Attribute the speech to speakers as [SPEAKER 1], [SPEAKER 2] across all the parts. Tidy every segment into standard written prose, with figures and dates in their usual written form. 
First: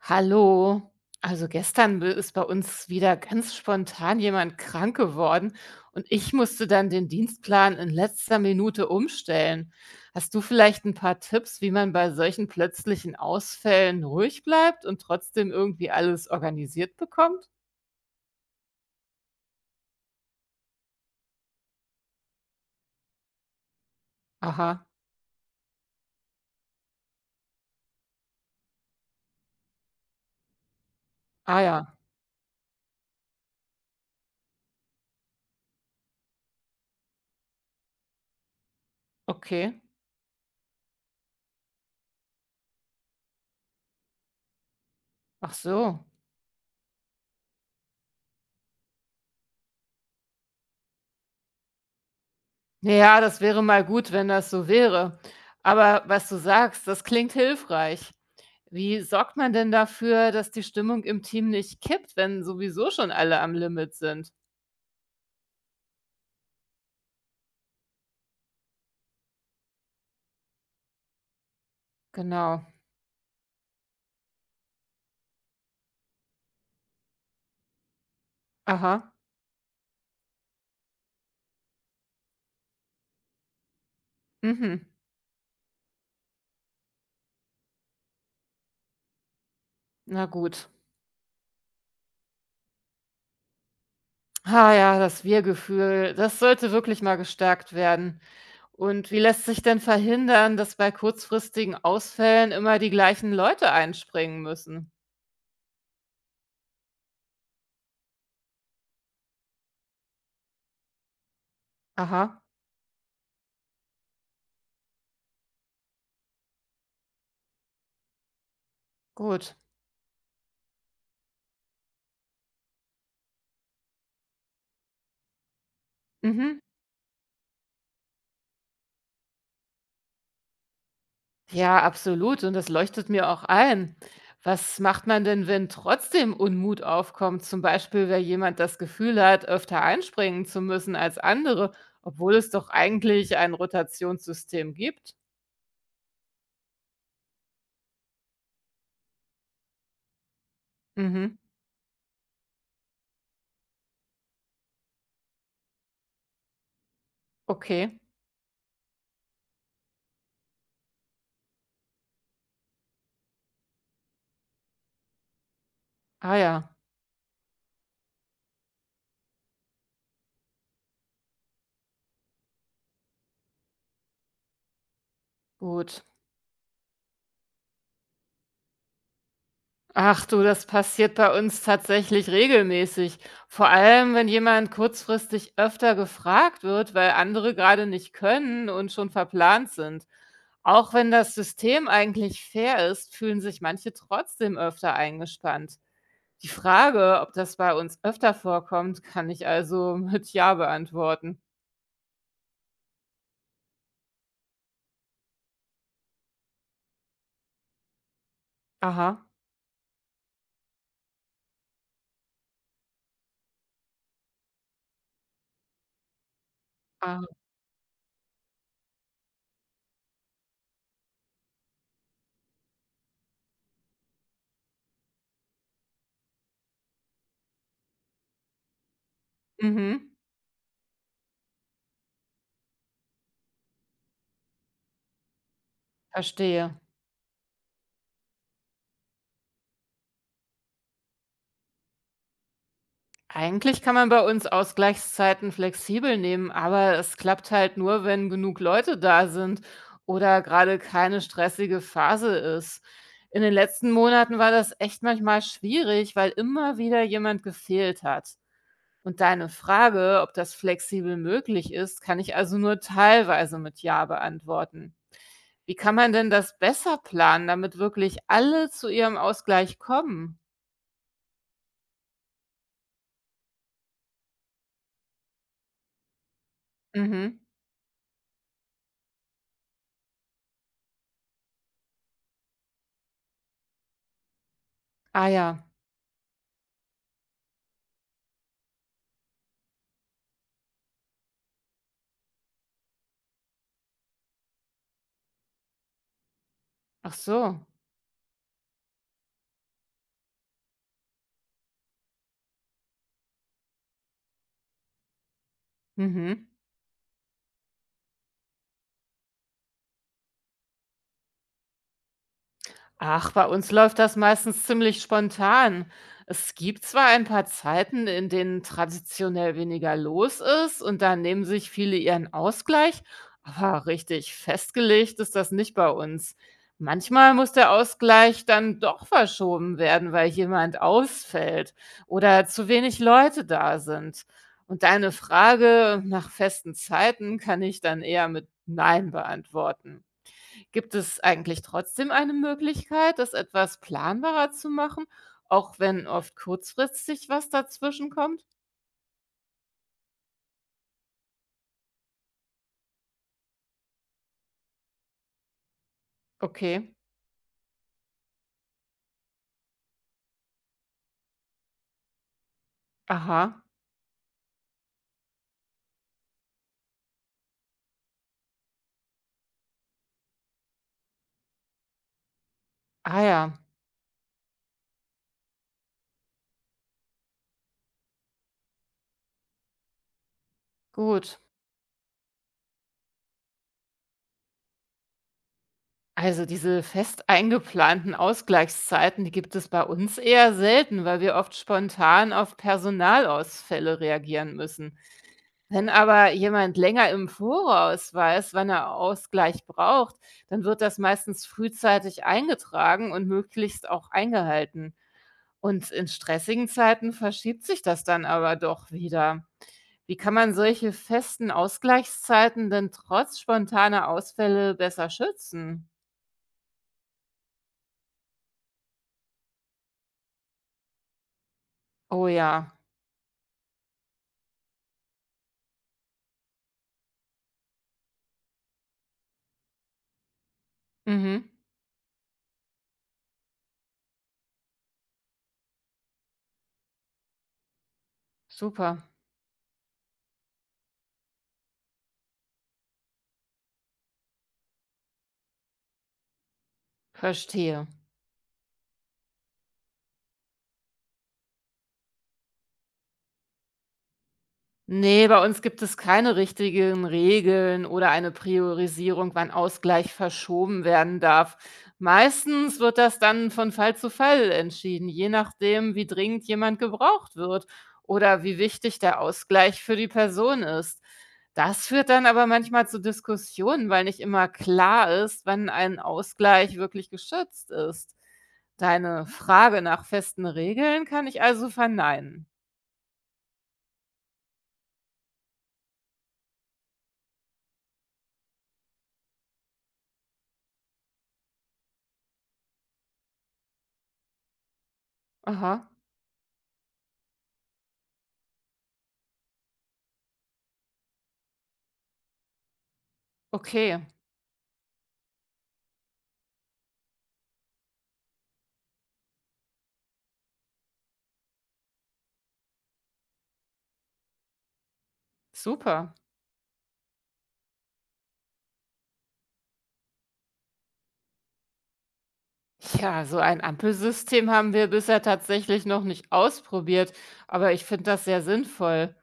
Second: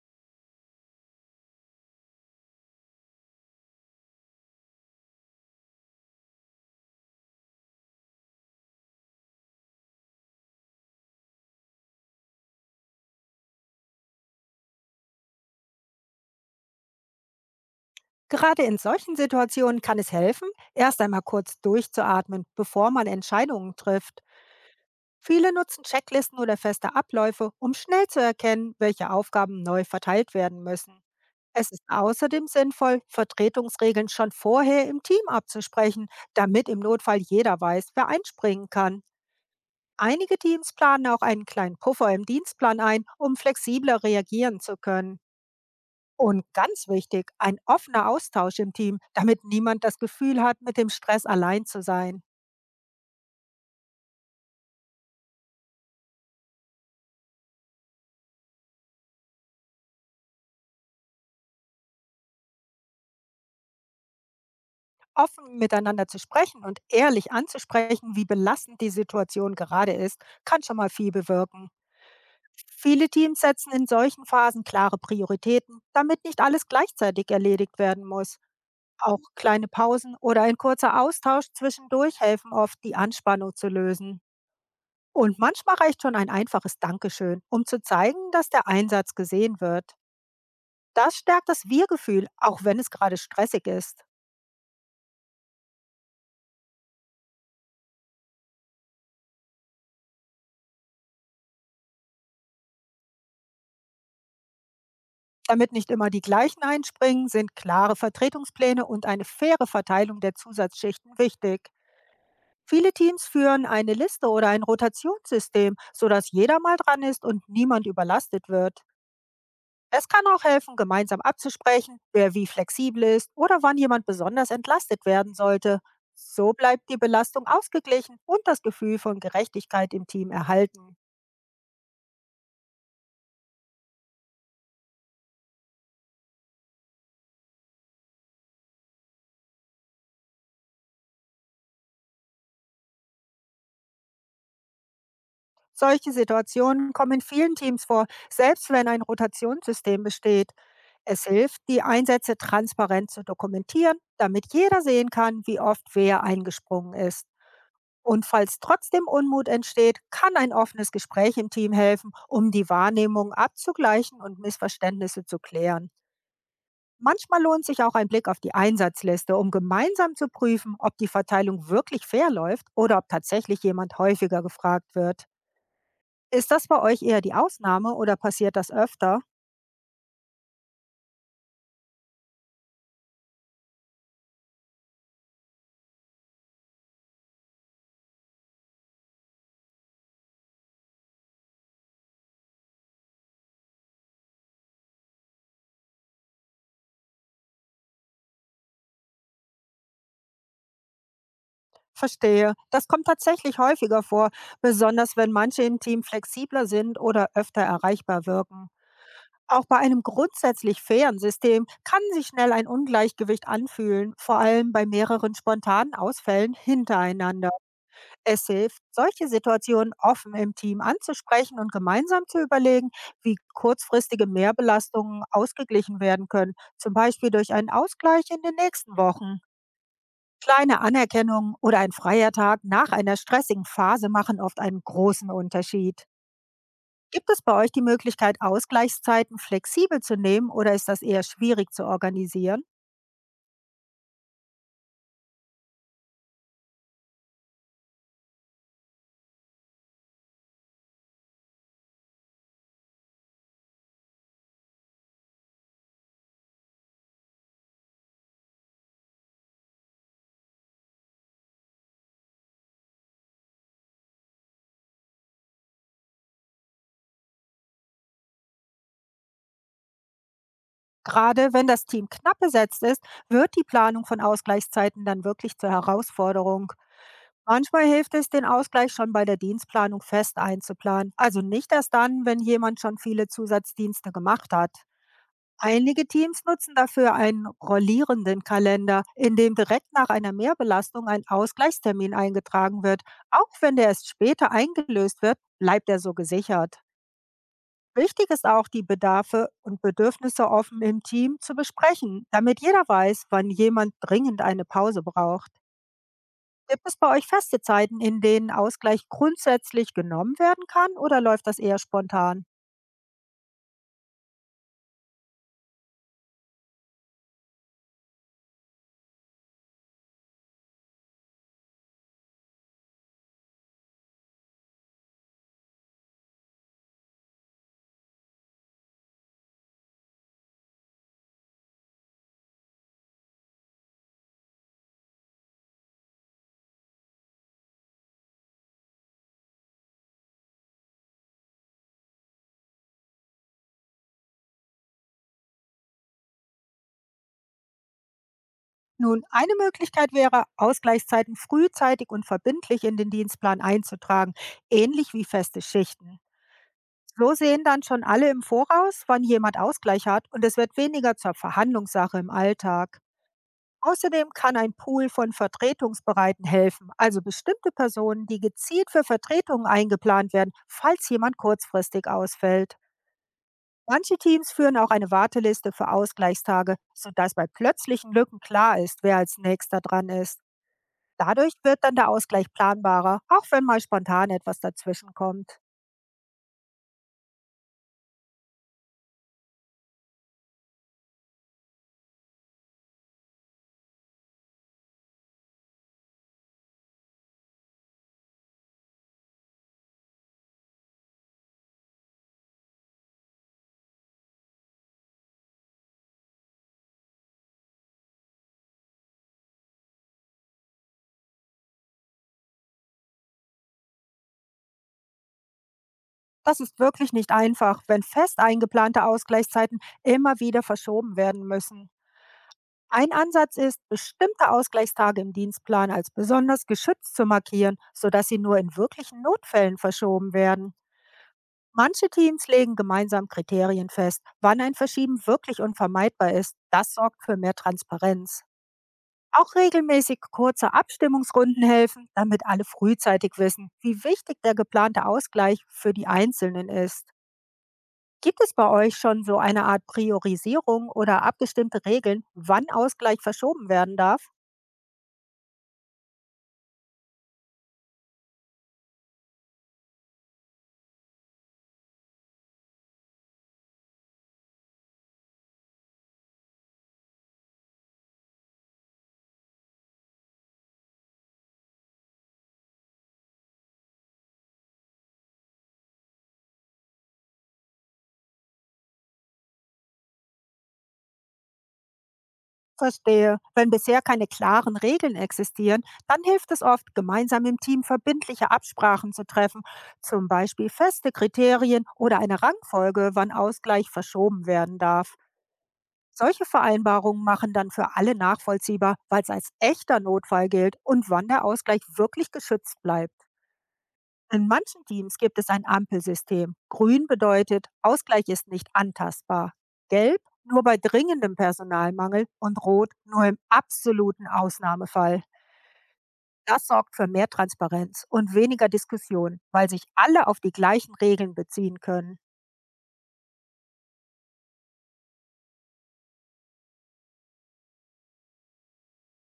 [SPEAKER 1] Hallo. Also gestern ist bei uns wieder ganz spontan jemand krank geworden und ich musste dann den Dienstplan in letzter Minute umstellen. Hast du vielleicht ein paar Tipps, wie man bei solchen plötzlichen Ausfällen ruhig bleibt und trotzdem irgendwie alles organisiert bekommt?
[SPEAKER 2] Gerade in solchen Situationen kann es helfen, erst einmal kurz durchzuatmen, bevor man Entscheidungen trifft.
[SPEAKER 1] Aha.
[SPEAKER 2] Viele nutzen Checklisten oder feste Abläufe, um schnell zu erkennen, welche Aufgaben neu verteilt werden müssen.
[SPEAKER 1] Ah
[SPEAKER 2] Es ist
[SPEAKER 1] ja,
[SPEAKER 2] außerdem sinnvoll, Vertretungsregeln schon vorher im Team abzusprechen, damit im Notfall jeder weiß, wer einspringen kann.
[SPEAKER 1] okay.
[SPEAKER 2] Einige Teams planen auch einen kleinen Puffer im Dienstplan ein, um flexibler reagieren zu können.
[SPEAKER 1] Ach so.
[SPEAKER 2] Und ganz wichtig, ein offener Austausch im Team, damit niemand das Gefühl hat, mit dem Stress allein zu sein.
[SPEAKER 1] Naja, das wäre mal gut, wenn das so wäre. Aber was du sagst, das klingt hilfreich. Wie sorgt man denn dafür, dass die Stimmung im Team nicht kippt, wenn sowieso schon alle am Limit sind?
[SPEAKER 2] Offen miteinander zu sprechen und ehrlich anzusprechen, wie belastend die Situation gerade ist, kann schon mal viel bewirken.
[SPEAKER 1] Genau.
[SPEAKER 2] Viele Teams setzen in solchen Phasen klare Prioritäten, damit nicht alles gleichzeitig erledigt werden muss.
[SPEAKER 1] Aha.
[SPEAKER 2] Auch kleine Pausen oder ein kurzer Austausch zwischendurch helfen oft, die Anspannung zu lösen.
[SPEAKER 1] Mhm.
[SPEAKER 2] Und manchmal reicht schon ein einfaches Dankeschön, um zu zeigen, dass der Einsatz gesehen wird.
[SPEAKER 1] Na gut.
[SPEAKER 2] Das stärkt das Wir-Gefühl, auch wenn es gerade stressig ist.
[SPEAKER 1] Ah ja, das Wir-Gefühl, das sollte wirklich mal gestärkt werden. Und wie lässt sich denn verhindern, dass bei kurzfristigen Ausfällen immer die gleichen Leute einspringen müssen?
[SPEAKER 2] Damit nicht immer die gleichen einspringen, sind klare Vertretungspläne und eine faire Verteilung der Zusatzschichten wichtig.
[SPEAKER 1] Aha,
[SPEAKER 2] Viele Teams führen eine Liste oder ein Rotationssystem, sodass jeder mal dran ist und niemand überlastet wird.
[SPEAKER 1] gut.
[SPEAKER 2] Es kann auch helfen, gemeinsam abzusprechen, wer wie flexibel ist oder wann jemand besonders entlastet werden sollte. So
[SPEAKER 1] Mhm.
[SPEAKER 2] bleibt die Belastung ausgeglichen und das Gefühl von Gerechtigkeit im Team erhalten.
[SPEAKER 1] Ja, absolut. Und das leuchtet mir auch ein. Was macht man denn, wenn trotzdem Unmut aufkommt? Zum Beispiel, wenn jemand das Gefühl hat, öfter einspringen zu müssen als andere, obwohl es doch eigentlich ein Rotationssystem gibt.
[SPEAKER 2] Solche Situationen kommen in vielen Teams vor, selbst wenn ein Rotationssystem besteht. Es
[SPEAKER 1] Mhm.
[SPEAKER 2] hilft, die Einsätze transparent zu dokumentieren, damit jeder sehen kann, wie oft wer eingesprungen ist.
[SPEAKER 1] Okay.
[SPEAKER 2] Und falls trotzdem Unmut entsteht, kann ein offenes Gespräch im Team helfen, um die Wahrnehmung abzugleichen und Missverständnisse zu klären.
[SPEAKER 1] Ah ja,
[SPEAKER 2] Manchmal lohnt sich auch ein Blick auf die Einsatzliste, um gemeinsam zu prüfen, ob die Verteilung wirklich fair läuft oder ob tatsächlich jemand häufiger gefragt wird.
[SPEAKER 1] gut.
[SPEAKER 2] Ist das bei euch eher die Ausnahme oder passiert das öfter?
[SPEAKER 1] Ach du, das passiert bei uns tatsächlich regelmäßig. Vor allem, wenn jemand kurzfristig öfter gefragt wird, weil andere gerade nicht können und schon verplant sind. Auch wenn das System eigentlich fair ist, fühlen sich manche trotzdem öfter eingespannt. Die Frage, ob das bei uns öfter vorkommt, kann ich also mit Ja beantworten.
[SPEAKER 2] Verstehe. Das kommt tatsächlich häufiger vor, besonders wenn manche im Team flexibler sind oder öfter erreichbar wirken.
[SPEAKER 1] Aha.
[SPEAKER 2] Auch bei einem grundsätzlich fairen System kann sich schnell ein Ungleichgewicht anfühlen, vor allem bei mehreren spontanen Ausfällen
[SPEAKER 1] Ah,
[SPEAKER 2] hintereinander. Es hilft, solche Situationen offen im Team anzusprechen und gemeinsam zu überlegen, wie kurzfristige Mehrbelastungen ausgeglichen werden können, zum Beispiel durch einen Ausgleich in den nächsten Wochen.
[SPEAKER 1] mhm,
[SPEAKER 2] Kleine Anerkennung oder ein freier Tag nach einer stressigen Phase machen oft einen großen Unterschied.
[SPEAKER 1] verstehe.
[SPEAKER 2] Gibt es bei euch die Möglichkeit, Ausgleichszeiten flexibel zu nehmen oder ist das eher schwierig zu organisieren?
[SPEAKER 1] Eigentlich kann man bei uns Ausgleichszeiten flexibel nehmen, aber es klappt halt nur, wenn genug Leute da sind oder gerade keine stressige Phase ist. In den letzten Monaten war das echt manchmal schwierig, weil immer wieder jemand gefehlt hat. Und deine Frage, ob das flexibel möglich ist, kann ich also nur teilweise mit Ja beantworten. Wie kann man denn das besser planen, damit wirklich alle zu ihrem Ausgleich kommen?
[SPEAKER 2] Gerade wenn das Team knapp besetzt ist, wird die Planung von Ausgleichszeiten dann wirklich zur Herausforderung.
[SPEAKER 1] Mhm.
[SPEAKER 2] Manchmal hilft es, den Ausgleich schon bei der Dienstplanung fest einzuplanen, also nicht erst dann, wenn jemand schon viele Zusatzdienste gemacht hat.
[SPEAKER 1] Ah ja.
[SPEAKER 2] Einige Teams nutzen dafür einen rollierenden Kalender, in dem direkt nach einer Mehrbelastung ein Ausgleichstermin eingetragen wird. Auch wenn der erst später eingelöst wird, bleibt er so gesichert.
[SPEAKER 1] Ach so.
[SPEAKER 2] Wichtig ist auch, die Bedarfe und Bedürfnisse offen im Team zu besprechen, damit jeder weiß, wann jemand dringend eine Pause braucht.
[SPEAKER 1] Mhm.
[SPEAKER 2] Gibt es bei euch feste Zeiten, in denen Ausgleich grundsätzlich genommen werden kann oder läuft das eher spontan?
[SPEAKER 1] Ach, bei uns läuft das meistens ziemlich spontan. Es gibt zwar ein paar Zeiten, in denen traditionell weniger los ist und da nehmen sich viele ihren Ausgleich, aber richtig festgelegt ist das nicht bei uns. Manchmal muss der Ausgleich dann doch verschoben werden, weil jemand ausfällt oder zu wenig Leute da sind. Und deine Frage nach festen Zeiten kann ich dann eher mit Nein beantworten. Gibt es eigentlich trotzdem eine Möglichkeit, das etwas planbarer zu machen, auch wenn oft kurzfristig was dazwischenkommt?
[SPEAKER 2] Nun, eine Möglichkeit wäre, Ausgleichszeiten frühzeitig und verbindlich in den Dienstplan einzutragen, ähnlich wie feste Schichten.
[SPEAKER 1] Okay.
[SPEAKER 2] So sehen dann schon alle im Voraus, wann jemand Ausgleich hat und es wird weniger zur Verhandlungssache im Alltag.
[SPEAKER 1] Aha.
[SPEAKER 2] Außerdem kann ein Pool von Vertretungsbereiten helfen, also bestimmte Personen, die gezielt für Vertretungen eingeplant werden, falls jemand kurzfristig ausfällt.
[SPEAKER 1] Ah ja,
[SPEAKER 2] Manche Teams führen auch eine Warteliste für Ausgleichstage, sodass bei plötzlichen Lücken klar ist, wer als nächster dran ist.
[SPEAKER 1] gut.
[SPEAKER 2] Dadurch wird dann der Ausgleich planbarer, auch wenn mal spontan etwas dazwischenkommt.
[SPEAKER 1] Also diese fest eingeplanten Ausgleichszeiten, die gibt es bei uns eher selten, weil wir oft spontan auf Personalausfälle reagieren müssen. Wenn aber jemand länger im Voraus weiß, wann er Ausgleich braucht, dann wird das meistens frühzeitig eingetragen und möglichst auch eingehalten. Und in stressigen Zeiten verschiebt sich das dann aber doch wieder. Wie kann man solche festen Ausgleichszeiten denn trotz spontaner Ausfälle besser schützen?
[SPEAKER 2] Das ist wirklich nicht einfach, wenn fest eingeplante Ausgleichszeiten immer wieder verschoben werden müssen.
[SPEAKER 1] Oh ja,
[SPEAKER 2] Ein Ansatz ist, bestimmte Ausgleichstage im Dienstplan als besonders geschützt zu markieren, sodass sie nur in wirklichen Notfällen verschoben werden.
[SPEAKER 1] mhm,
[SPEAKER 2] Manche Teams legen gemeinsam Kriterien fest, wann ein Verschieben wirklich unvermeidbar ist. Das sorgt für mehr Transparenz.
[SPEAKER 1] super,
[SPEAKER 2] Auch regelmäßig kurze Abstimmungsrunden helfen, damit alle frühzeitig wissen, wie wichtig der geplante Ausgleich für die Einzelnen ist.
[SPEAKER 1] verstehe.
[SPEAKER 2] Gibt es bei euch schon so eine Art Priorisierung oder abgestimmte Regeln, wann Ausgleich verschoben werden darf?
[SPEAKER 1] Ne, bei uns gibt es keine richtigen Regeln oder eine Priorisierung, wann Ausgleich verschoben werden darf. Meistens wird das dann von Fall zu Fall entschieden, je nachdem, wie dringend jemand gebraucht wird oder wie wichtig der Ausgleich für die Person ist. Das führt dann aber manchmal zu Diskussionen, weil nicht immer klar ist, wann ein Ausgleich wirklich geschützt ist. Deine Frage nach festen Regeln kann ich also verneinen.
[SPEAKER 2] Verstehe. Wenn bisher keine klaren Regeln existieren, dann hilft es oft, gemeinsam im Team verbindliche Absprachen zu treffen, zum Beispiel feste Kriterien oder eine Rangfolge, wann Ausgleich verschoben werden darf.
[SPEAKER 1] Aha,
[SPEAKER 2] Solche Vereinbarungen machen dann für alle nachvollziehbar, weil es als echter Notfall gilt und wann der Ausgleich wirklich geschützt bleibt.
[SPEAKER 1] okay,
[SPEAKER 2] In manchen Teams gibt es ein Ampelsystem. Grün bedeutet, Ausgleich ist nicht antastbar. Gelb nur bei dringendem Personalmangel und rot nur im absoluten Ausnahmefall.
[SPEAKER 1] super.
[SPEAKER 2] Das sorgt für mehr Transparenz und weniger Diskussion, weil sich alle auf die gleichen Regeln beziehen können.
[SPEAKER 1] Ja, so ein Ampelsystem haben wir bisher tatsächlich noch nicht ausprobiert, aber ich finde das sehr sinnvoll.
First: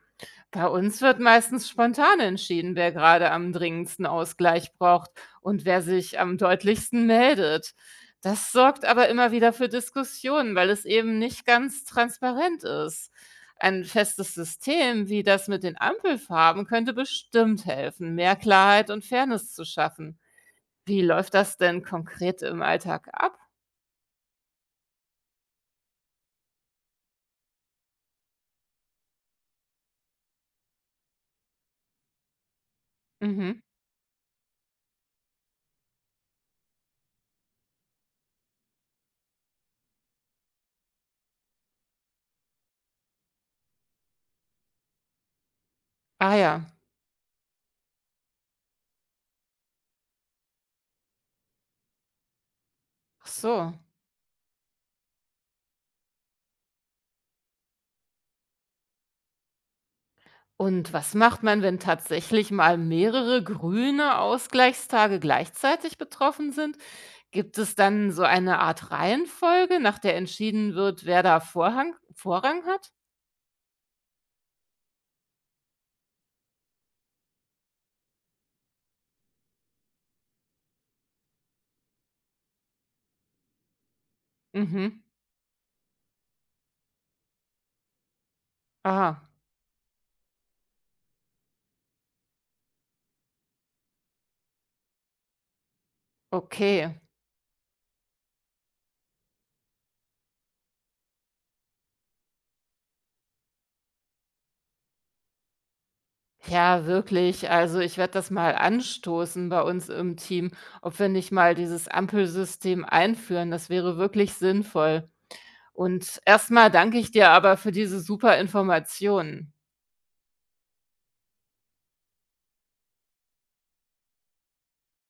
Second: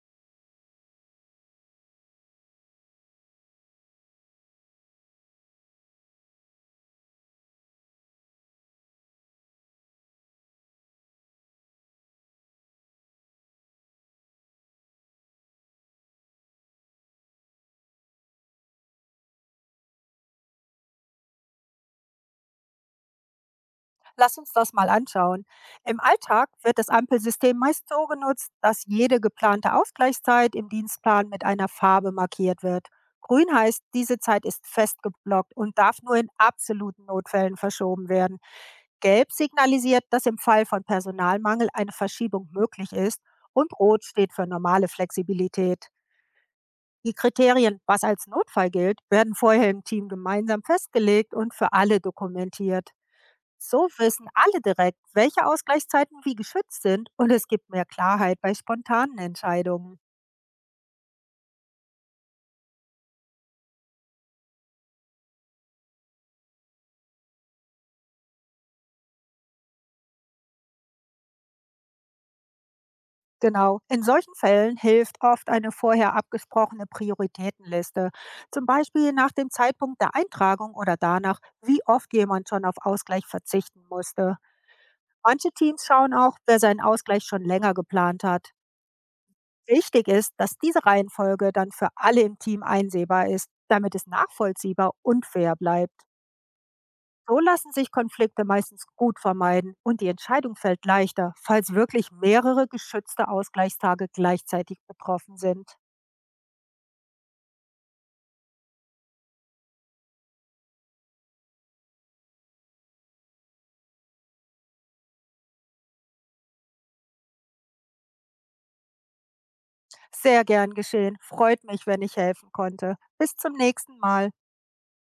[SPEAKER 1] Bei uns wird meistens spontan entschieden, wer gerade am dringendsten Ausgleich braucht und wer sich am deutlichsten meldet. Das sorgt aber immer wieder für Diskussionen, weil es eben nicht ganz transparent ist. Ein festes System wie das mit den Ampelfarben könnte bestimmt helfen, mehr Klarheit und Fairness zu schaffen. Wie läuft das denn konkret im Alltag ab?
[SPEAKER 2] Lass uns das mal anschauen. Im Alltag wird das Ampelsystem meist so genutzt, dass jede geplante Ausgleichszeit im Dienstplan mit einer Farbe markiert wird. Grün
[SPEAKER 1] Mhm.
[SPEAKER 2] heißt, diese Zeit ist festgeblockt und darf nur in absoluten Notfällen verschoben werden. Gelb signalisiert, dass im Fall von Personalmangel eine Verschiebung möglich ist und Rot steht für normale Flexibilität.
[SPEAKER 1] Ah ja,
[SPEAKER 2] Die Kriterien, was als Notfall gilt, werden vorher im Team gemeinsam festgelegt und für alle dokumentiert.
[SPEAKER 1] ach so.
[SPEAKER 2] So wissen alle direkt, welche Ausgleichszeiten wie geschützt sind und es gibt mehr Klarheit bei spontanen Entscheidungen.
[SPEAKER 1] Und was macht man, wenn tatsächlich mal mehrere grüne Ausgleichstage gleichzeitig betroffen sind? Gibt es dann so eine Art Reihenfolge, nach der entschieden wird, wer da Vorrang hat?
[SPEAKER 2] Genau, in solchen Fällen hilft oft eine vorher abgesprochene Prioritätenliste, zum Beispiel nach dem Zeitpunkt der Eintragung oder danach, wie oft jemand schon auf Ausgleich verzichten musste.
[SPEAKER 1] Mhm.
[SPEAKER 2] Manche Teams schauen auch, wer seinen Ausgleich schon länger geplant hat.
[SPEAKER 1] Ah,
[SPEAKER 2] Wichtig ist, dass diese Reihenfolge dann für alle im Team einsehbar ist, damit es nachvollziehbar und fair bleibt.
[SPEAKER 1] okay.
[SPEAKER 2] So lassen sich Konflikte meistens gut vermeiden und die Entscheidung fällt leichter, falls wirklich mehrere geschützte Ausgleichstage gleichzeitig betroffen sind.
[SPEAKER 1] Ja, wirklich. Also ich werde das mal anstoßen bei uns im Team, ob wir nicht mal dieses Ampelsystem einführen. Das wäre wirklich sinnvoll. Und erstmal danke ich dir aber für diese super Informationen.
[SPEAKER 2] Sehr gern geschehen. Freut mich, wenn ich helfen konnte. Bis zum nächsten Mal.